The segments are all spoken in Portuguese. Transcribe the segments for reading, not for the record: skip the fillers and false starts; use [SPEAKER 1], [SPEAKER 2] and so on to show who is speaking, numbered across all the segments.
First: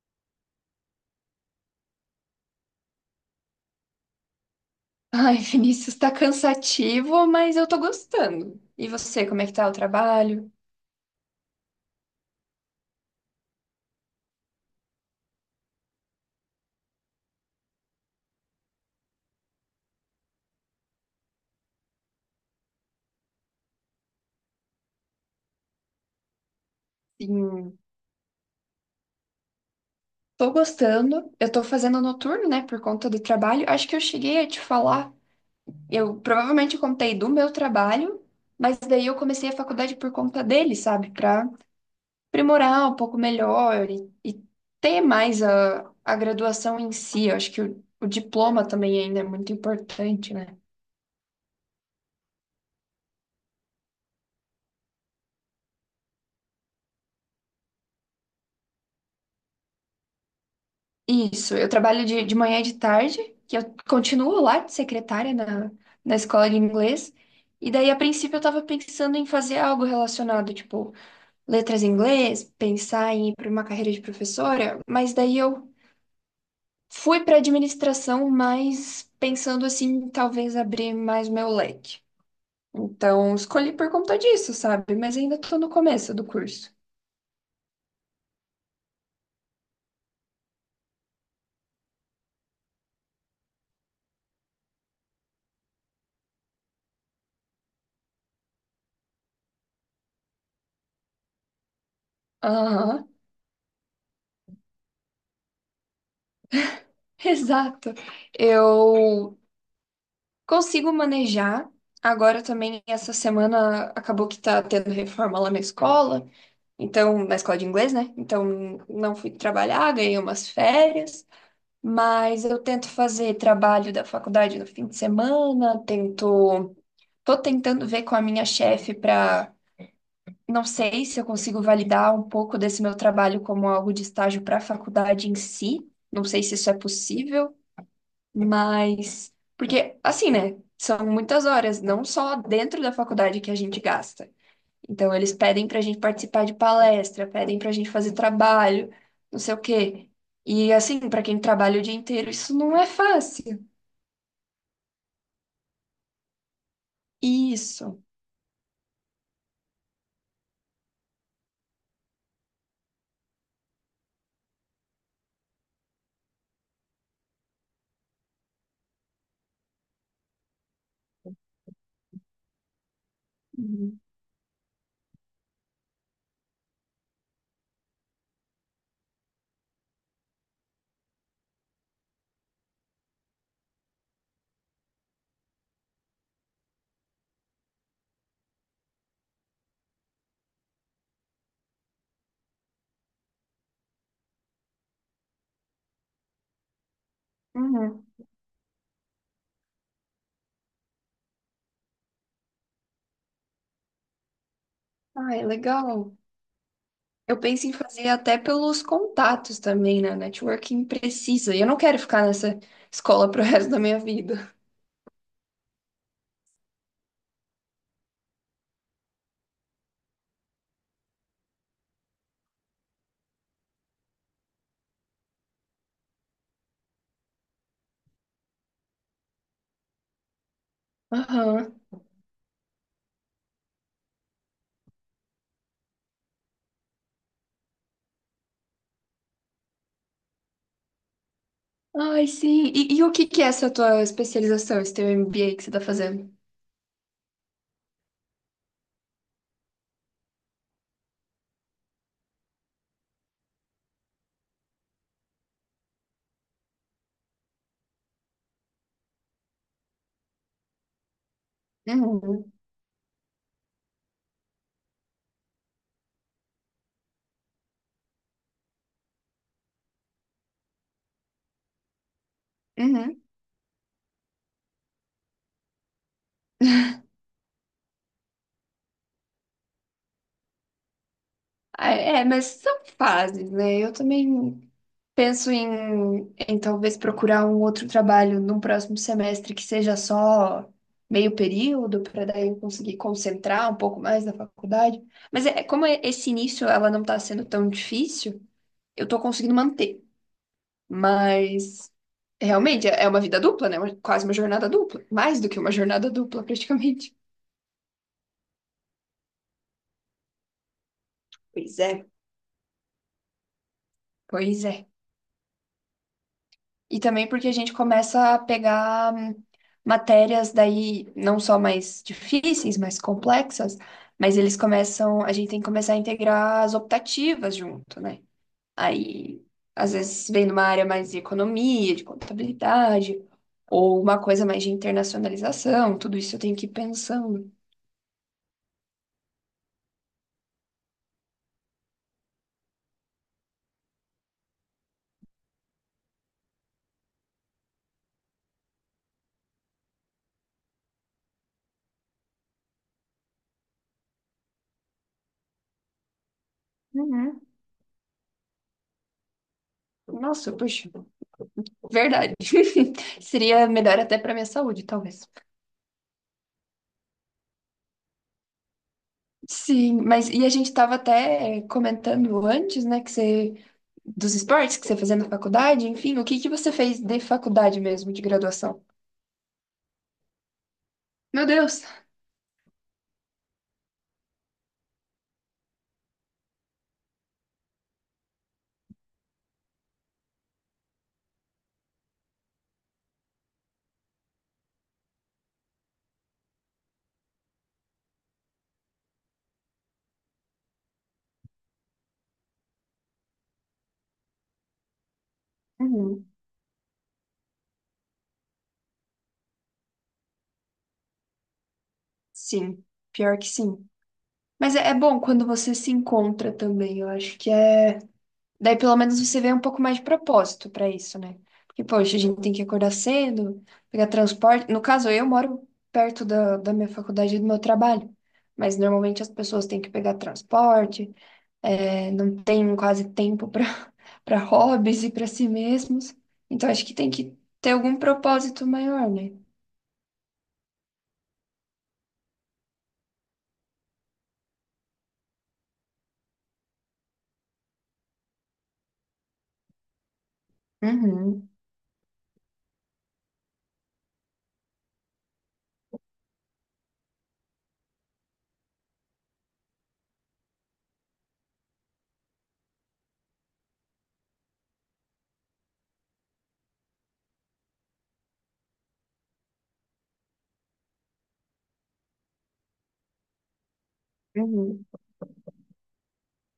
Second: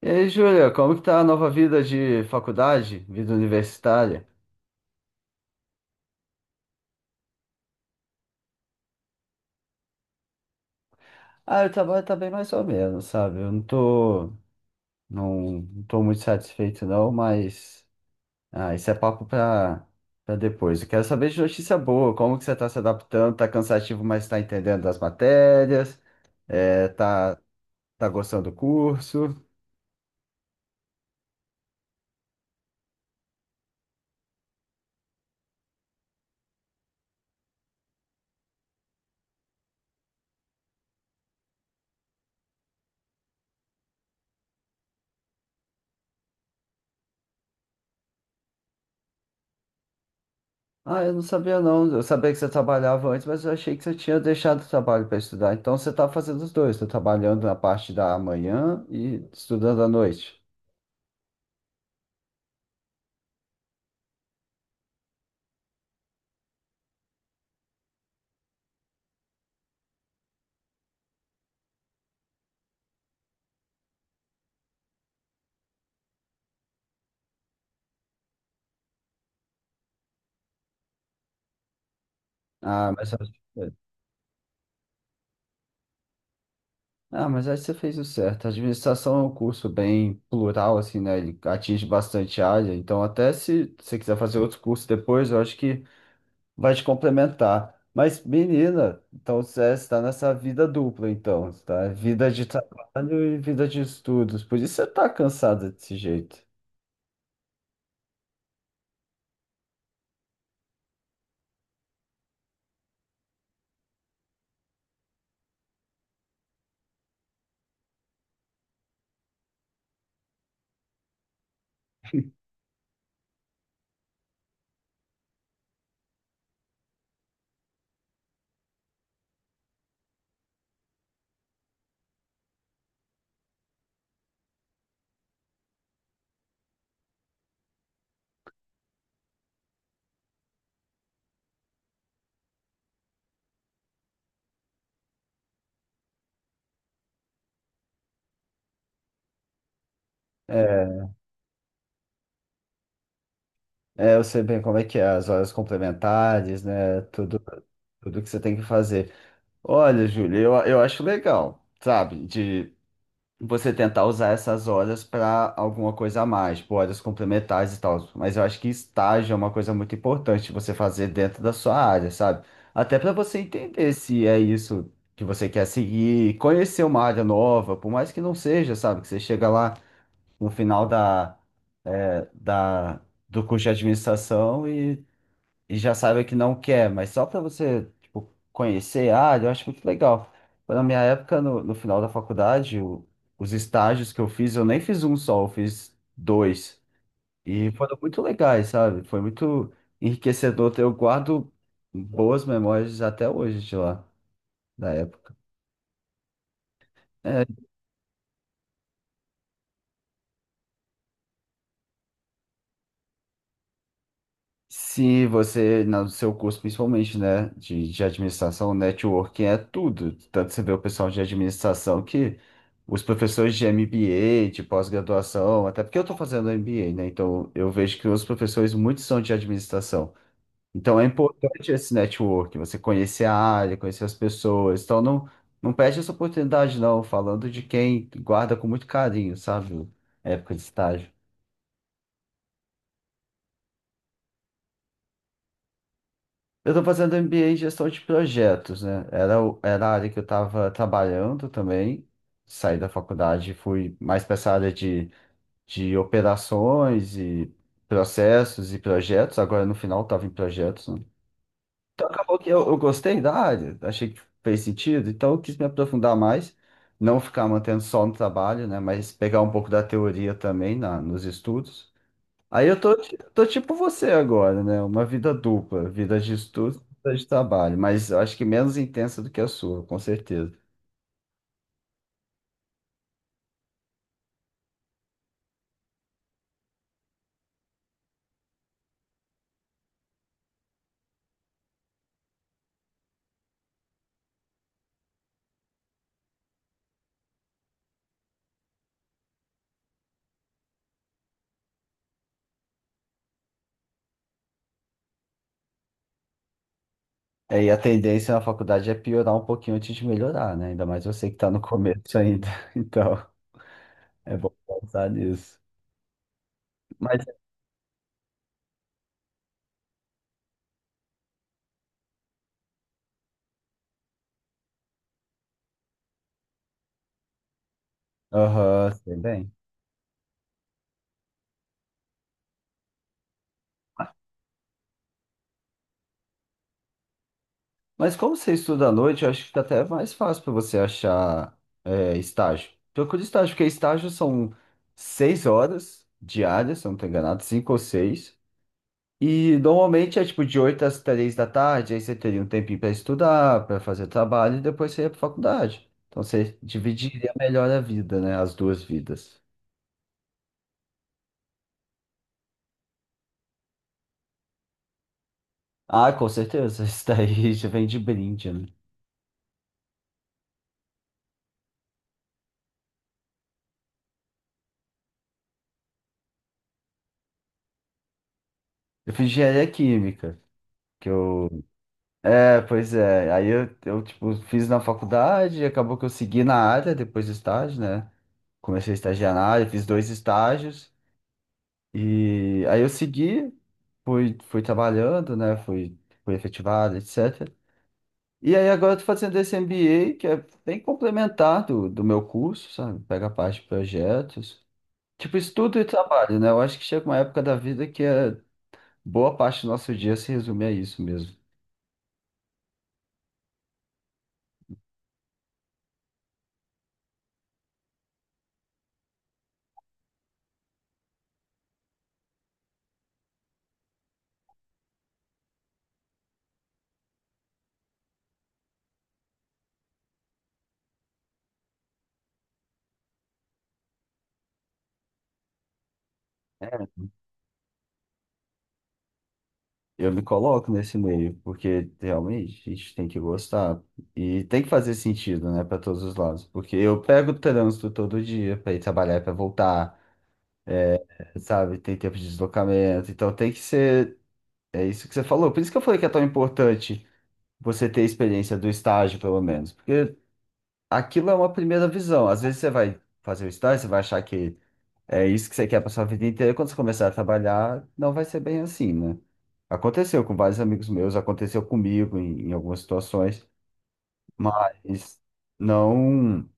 [SPEAKER 1] E aí, Júlia, como que tá a nova vida de faculdade, vida universitária?
[SPEAKER 2] Ai, Vinícius, tá cansativo, mas eu tô gostando. E você, como é que tá o trabalho?
[SPEAKER 1] Ah, o trabalho tá bem mais ou menos, sabe? Eu não tô, não, não tô muito satisfeito, não, mas isso é papo pra depois. Eu quero saber de notícia boa. Como que você tá se adaptando? Tá cansativo, mas tá entendendo as matérias, é, tá,
[SPEAKER 2] Sim,
[SPEAKER 1] tá gostando do curso?
[SPEAKER 2] tô gostando. Eu tô fazendo noturno, né, por conta do trabalho. Acho que eu cheguei a te falar. Eu provavelmente contei do meu trabalho, mas daí eu comecei a faculdade por conta dele, sabe? Pra aprimorar um pouco melhor e ter mais a graduação em si. Eu acho que o diploma também ainda é muito importante, né?
[SPEAKER 1] Ah, eu não sabia, não. Eu sabia que você trabalhava antes, mas eu achei que você tinha deixado o trabalho para estudar. Então você está fazendo os dois, tá trabalhando na parte da manhã e estudando à noite.
[SPEAKER 2] Isso, eu trabalho de manhã e de tarde, que eu continuo lá de secretária na escola de inglês. E daí, a princípio, eu tava pensando em fazer algo relacionado, tipo, letras em inglês, pensar em ir para uma carreira de professora, mas daí eu fui para administração, mas pensando assim, talvez abrir mais meu leque.
[SPEAKER 1] Ah, mas
[SPEAKER 2] Então, escolhi por conta disso, sabe? Mas ainda tô no começo do curso.
[SPEAKER 1] Ah, mas aí você fez o certo. A administração é um curso bem plural, assim, né? Ele atinge bastante área. Então, até se você quiser fazer outros cursos depois, eu acho que vai te complementar. Mas, menina, então você está nessa vida dupla, então, tá? Vida de
[SPEAKER 2] Aham,
[SPEAKER 1] trabalho e vida de estudos. Por isso você tá cansada desse jeito.
[SPEAKER 2] exato. Eu consigo manejar. Agora também, essa semana, acabou que tá tendo reforma lá na escola, então, na escola de inglês, né? Então, não fui trabalhar, ganhei umas férias, mas eu tento fazer trabalho da faculdade no fim de semana, tento. Tô tentando ver com a minha chefe para. Não sei se eu consigo validar um pouco desse meu trabalho como algo de estágio para a faculdade em si. Não sei se isso é possível. Mas, porque assim, né? São muitas horas, não só dentro da faculdade que a gente gasta. Então, eles pedem pra gente participar de palestra, pedem pra gente fazer trabalho, não sei o quê. E
[SPEAKER 1] É,
[SPEAKER 2] assim, pra quem trabalha o dia inteiro, isso não é fácil.
[SPEAKER 1] é, eu sei bem como é que é, as horas complementares, né? Tudo,
[SPEAKER 2] Isso.
[SPEAKER 1] tudo que você tem que fazer. Olha, Júlia, eu acho legal, sabe? Você tentar usar essas horas para alguma coisa a mais, tipo, horas complementares e tal. Mas eu acho que estágio é uma coisa muito importante você fazer dentro da sua área, sabe? Até para você entender
[SPEAKER 2] Uhum.
[SPEAKER 1] se é isso que você quer seguir, conhecer uma área nova, por mais que não seja, sabe? Que você chega lá no final é, da, do curso de administração e já saiba que não quer, mas só para você, tipo, conhecer a área, eu acho muito legal. Na minha época, no final da faculdade, os estágios que eu fiz, eu nem fiz um só, eu fiz dois. E foram
[SPEAKER 2] Uhum.
[SPEAKER 1] muito legais, sabe? Foi muito enriquecedor. Eu guardo boas memórias até hoje de lá, da época.
[SPEAKER 2] Ai, legal. Eu
[SPEAKER 1] É,
[SPEAKER 2] penso em fazer até pelos contatos também, né? Networking precisa. E eu não quero ficar nessa escola pro resto da minha vida.
[SPEAKER 1] se você, no seu curso principalmente, né, de administração, networking é tudo. Tanto você vê o pessoal de administração que os professores de MBA, de pós-graduação, até porque eu estou fazendo MBA, né, então eu vejo que os professores muitos são de administração. Então é importante
[SPEAKER 2] Aham.
[SPEAKER 1] esse network, você conhecer a área, conhecer as pessoas. Então, não, não perde essa oportunidade, não, falando de quem guarda com muito carinho, sabe, a época de estágio.
[SPEAKER 2] Ai, sim. E o que que é essa tua especialização, esse teu MBA que você tá fazendo?
[SPEAKER 1] Eu estou fazendo MBA em gestão de projetos, né? Era a área que eu estava trabalhando também. Saí da faculdade e fui mais para essa área de operações e processos e projetos. Agora, no final, estava em projetos, né? Então, acabou que
[SPEAKER 2] Uhum,
[SPEAKER 1] eu gostei da área, achei que fez sentido, então eu quis me aprofundar mais, não ficar mantendo só no trabalho, né? Mas pegar um pouco da teoria também nos estudos. Aí eu tô, ti-
[SPEAKER 2] uhum.
[SPEAKER 1] tô tipo você agora, né? Uma vida dupla, vida de estudo, vida de trabalho, mas eu acho que menos intensa do que a sua, com certeza.
[SPEAKER 2] Ah, é, é, mas são fases, né? Eu também penso em talvez procurar um outro trabalho num próximo semestre que seja só meio período, para daí eu conseguir concentrar um pouco mais na faculdade. Mas é, como é- esse início ela não está sendo tão difícil, eu estou conseguindo manter. Mas realmente é uma vida dupla, né? Uma- Quase uma jornada dupla. Mais do que uma jornada dupla, praticamente.
[SPEAKER 1] É, e a tendência na faculdade é piorar um pouquinho antes de melhorar, né? Ainda mais você que tá no
[SPEAKER 2] Pois é.
[SPEAKER 1] começo ainda. Então, é bom
[SPEAKER 2] Pois é.
[SPEAKER 1] pensar nisso.
[SPEAKER 2] E
[SPEAKER 1] Mas,
[SPEAKER 2] também porque a gente começa a pegar matérias daí não só mais difíceis, mais complexas, mas eles começam, a gente tem que começar a integrar as optativas junto, né?
[SPEAKER 1] aham, sei
[SPEAKER 2] Aí,
[SPEAKER 1] bem.
[SPEAKER 2] às vezes vem numa área mais de economia, de contabilidade, ou uma coisa mais de internacionalização, tudo isso eu tenho que ir pensando.
[SPEAKER 1] Mas como você estuda à noite, eu acho que fica até mais fácil para você achar estágio. Procura estágio, porque estágio são 6 horas diárias, se eu não estou enganado, 5 ou 6. E normalmente é tipo de 8 às 3 da tarde, aí você teria um tempinho para estudar, para fazer trabalho e depois você ia para faculdade. Então você dividiria
[SPEAKER 2] Uhum.
[SPEAKER 1] melhor a vida, né? As duas vidas.
[SPEAKER 2] Nossa, puxa, verdade. Seria melhor até para minha saúde, talvez.
[SPEAKER 1] Ah, com certeza, isso daí já vem de brinde, né?
[SPEAKER 2] Sim, mas e a gente estava até comentando antes, né, que você dos esportes que você fazia na faculdade, enfim, o que que você fez de faculdade mesmo, de graduação?
[SPEAKER 1] Eu fiz engenharia química, que
[SPEAKER 2] Meu
[SPEAKER 1] eu.
[SPEAKER 2] Deus.
[SPEAKER 1] É, pois é. Aí eu tipo, fiz na faculdade, e acabou que eu segui na área depois do estágio, né? Comecei a estagiar na área, fiz dois estágios. E aí eu segui. Fui trabalhando, né? Fui efetivado, etc. E aí agora eu tô fazendo esse MBA, que é bem complementar do meu curso, sabe? Pega a parte de projetos. Tipo, estudo e
[SPEAKER 2] Uhum.
[SPEAKER 1] trabalho, né? Eu acho que chega uma época da vida que é boa parte do nosso dia se resume a isso mesmo.
[SPEAKER 2] Sim, pior que sim. Mas é, é bom quando você se encontra também, eu acho que é daí pelo menos você vê um pouco mais de propósito pra isso, né? Porque, poxa, a gente tem que acordar cedo, pegar transporte. No caso, eu moro perto da minha faculdade e do meu trabalho. Mas normalmente as pessoas têm que pegar transporte, é, não tem quase tempo para para hobbies e para si mesmos. Então acho que tem que ter algum propósito maior, né?
[SPEAKER 1] Eu me coloco nesse meio, porque realmente a gente tem que gostar e tem que fazer sentido, né, para todos os lados. Porque eu pego o trânsito todo dia para ir trabalhar, para voltar,
[SPEAKER 2] Uhum,
[SPEAKER 1] sabe? Tem tempo de deslocamento, então tem que ser. É isso que você falou. Por isso que eu falei que é tão importante você ter a experiência do estágio, pelo menos. Porque aquilo é uma primeira visão. Às vezes você vai fazer o estágio, você vai achar que é isso que você quer para sua vida inteira. E quando você começar a trabalhar, não vai ser bem assim, né? Aconteceu com vários amigos meus, aconteceu comigo em algumas situações,
[SPEAKER 2] uhum.
[SPEAKER 1] mas não,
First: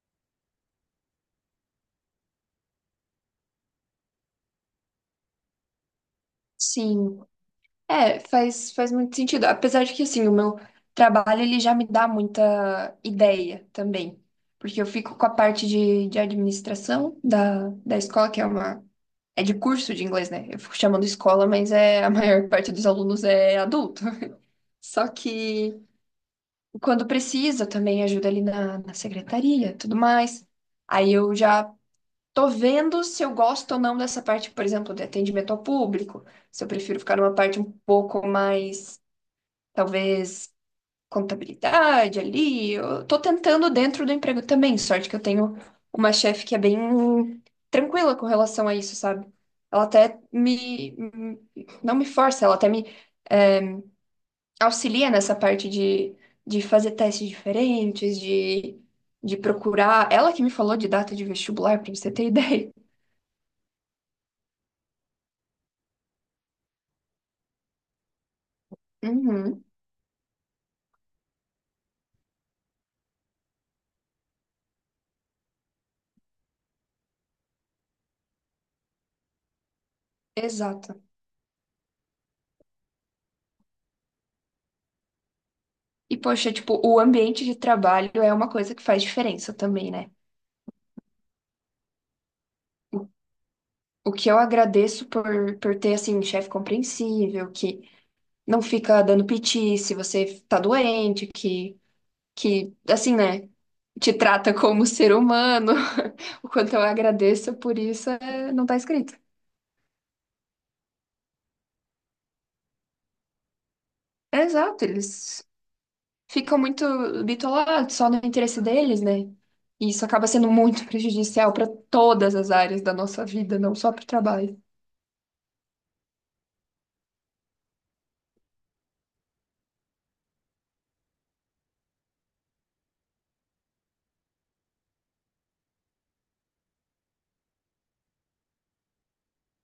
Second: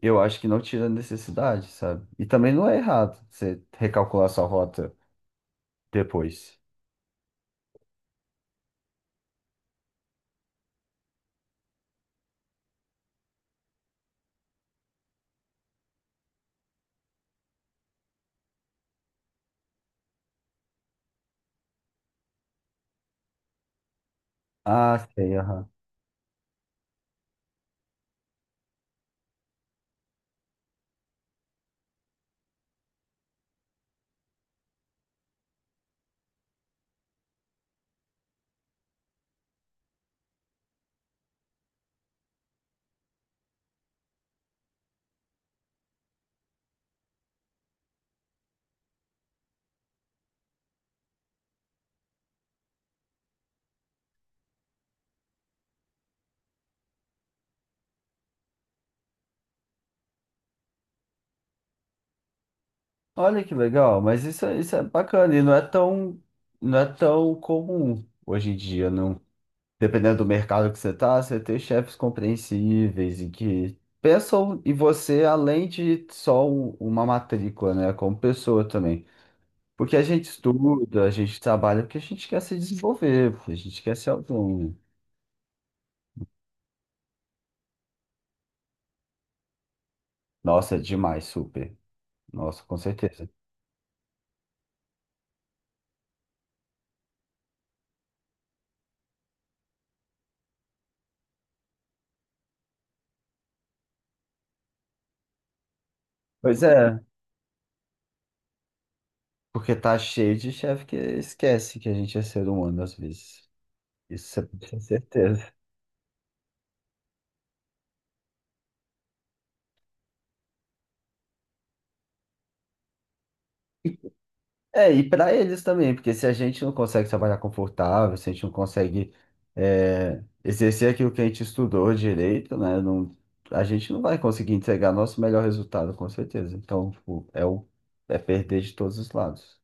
[SPEAKER 1] eu acho que não tira a necessidade, sabe? E também não é errado você recalcular sua rota depois.
[SPEAKER 2] Sim. É, faz muito sentido. Apesar de que, assim, o meu trabalho, ele já me dá muita ideia também. Porque eu fico com a parte de administração da escola, que é uma... É de curso de inglês, né? Eu fico chamando escola, mas é, a maior parte dos alunos é adulto.
[SPEAKER 1] Ah,
[SPEAKER 2] Só
[SPEAKER 1] sei, aham.
[SPEAKER 2] que quando precisa, também ajuda ali na secretaria, tudo mais. Aí eu já tô vendo se eu gosto ou não dessa parte, por exemplo, de atendimento ao público. Se eu prefiro ficar numa parte um pouco mais talvez contabilidade ali. Eu tô tentando dentro do emprego também. Sorte que eu tenho uma chefe que é bem tranquila com relação a isso, sabe? Ela até me, não me força, ela até me auxilia nessa parte de fazer testes diferentes, de procurar. Ela que me falou de data de vestibular, pra você ter ideia.
[SPEAKER 1] Olha que legal, mas isso, isso é bacana e não é tão, não é tão comum hoje em dia, não.
[SPEAKER 2] Uhum,
[SPEAKER 1] Dependendo do mercado que você tá, você ter chefes compreensíveis e que pensam em você além de só uma matrícula, né, como pessoa também. Porque a gente
[SPEAKER 2] exato.
[SPEAKER 1] estuda, a gente trabalha porque a gente quer se desenvolver, porque a gente quer ser autônomo.
[SPEAKER 2] E poxa, tipo, o ambiente de trabalho é uma coisa que faz diferença também, né?
[SPEAKER 1] Nossa, é demais, super. Nossa, com certeza.
[SPEAKER 2] O que eu agradeço por ter, assim, chefe compreensível, que não fica dando piti se você tá doente, que, assim, né, te trata como ser humano. O
[SPEAKER 1] Pois
[SPEAKER 2] quanto eu
[SPEAKER 1] é,
[SPEAKER 2] agradeço por isso é- não tá escrito.
[SPEAKER 1] porque tá cheio de chefe que esquece que a gente é ser humano às vezes. Isso
[SPEAKER 2] É
[SPEAKER 1] você pode ter
[SPEAKER 2] exato, eles
[SPEAKER 1] certeza.
[SPEAKER 2] ficam muito bitolados só no interesse deles, né? E isso acaba sendo muito prejudicial para todas as áreas da nossa vida, não só
[SPEAKER 1] E-
[SPEAKER 2] para o trabalho.
[SPEAKER 1] É, e para eles também, porque se a gente não consegue trabalhar confortável, se a gente não consegue exercer aquilo que a gente estudou direito, né? Não, a gente não vai conseguir entregar nosso melhor resultado, com certeza. Então, tipo, é perder de todos os lados.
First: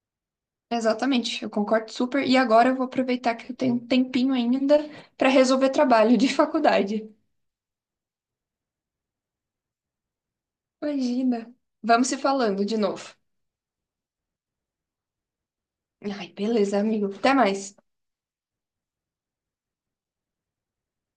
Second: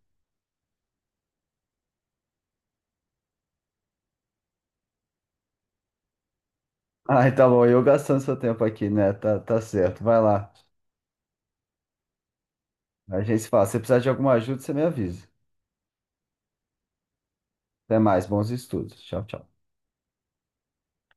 [SPEAKER 2] Exatamente, eu concordo super. E agora eu vou aproveitar que eu tenho um tempinho ainda para resolver trabalho de faculdade.
[SPEAKER 1] Ah, tá bom, eu gastando seu tempo aqui, né? Tá, tá certo, vai lá.
[SPEAKER 2] Imagina. Vamos se falando de novo.
[SPEAKER 1] A gente se fala. Se precisar de alguma ajuda, você me avisa.
[SPEAKER 2] Ai, beleza, amigo. Até mais.
[SPEAKER 1] Até mais, bons estudos. Tchau, tchau.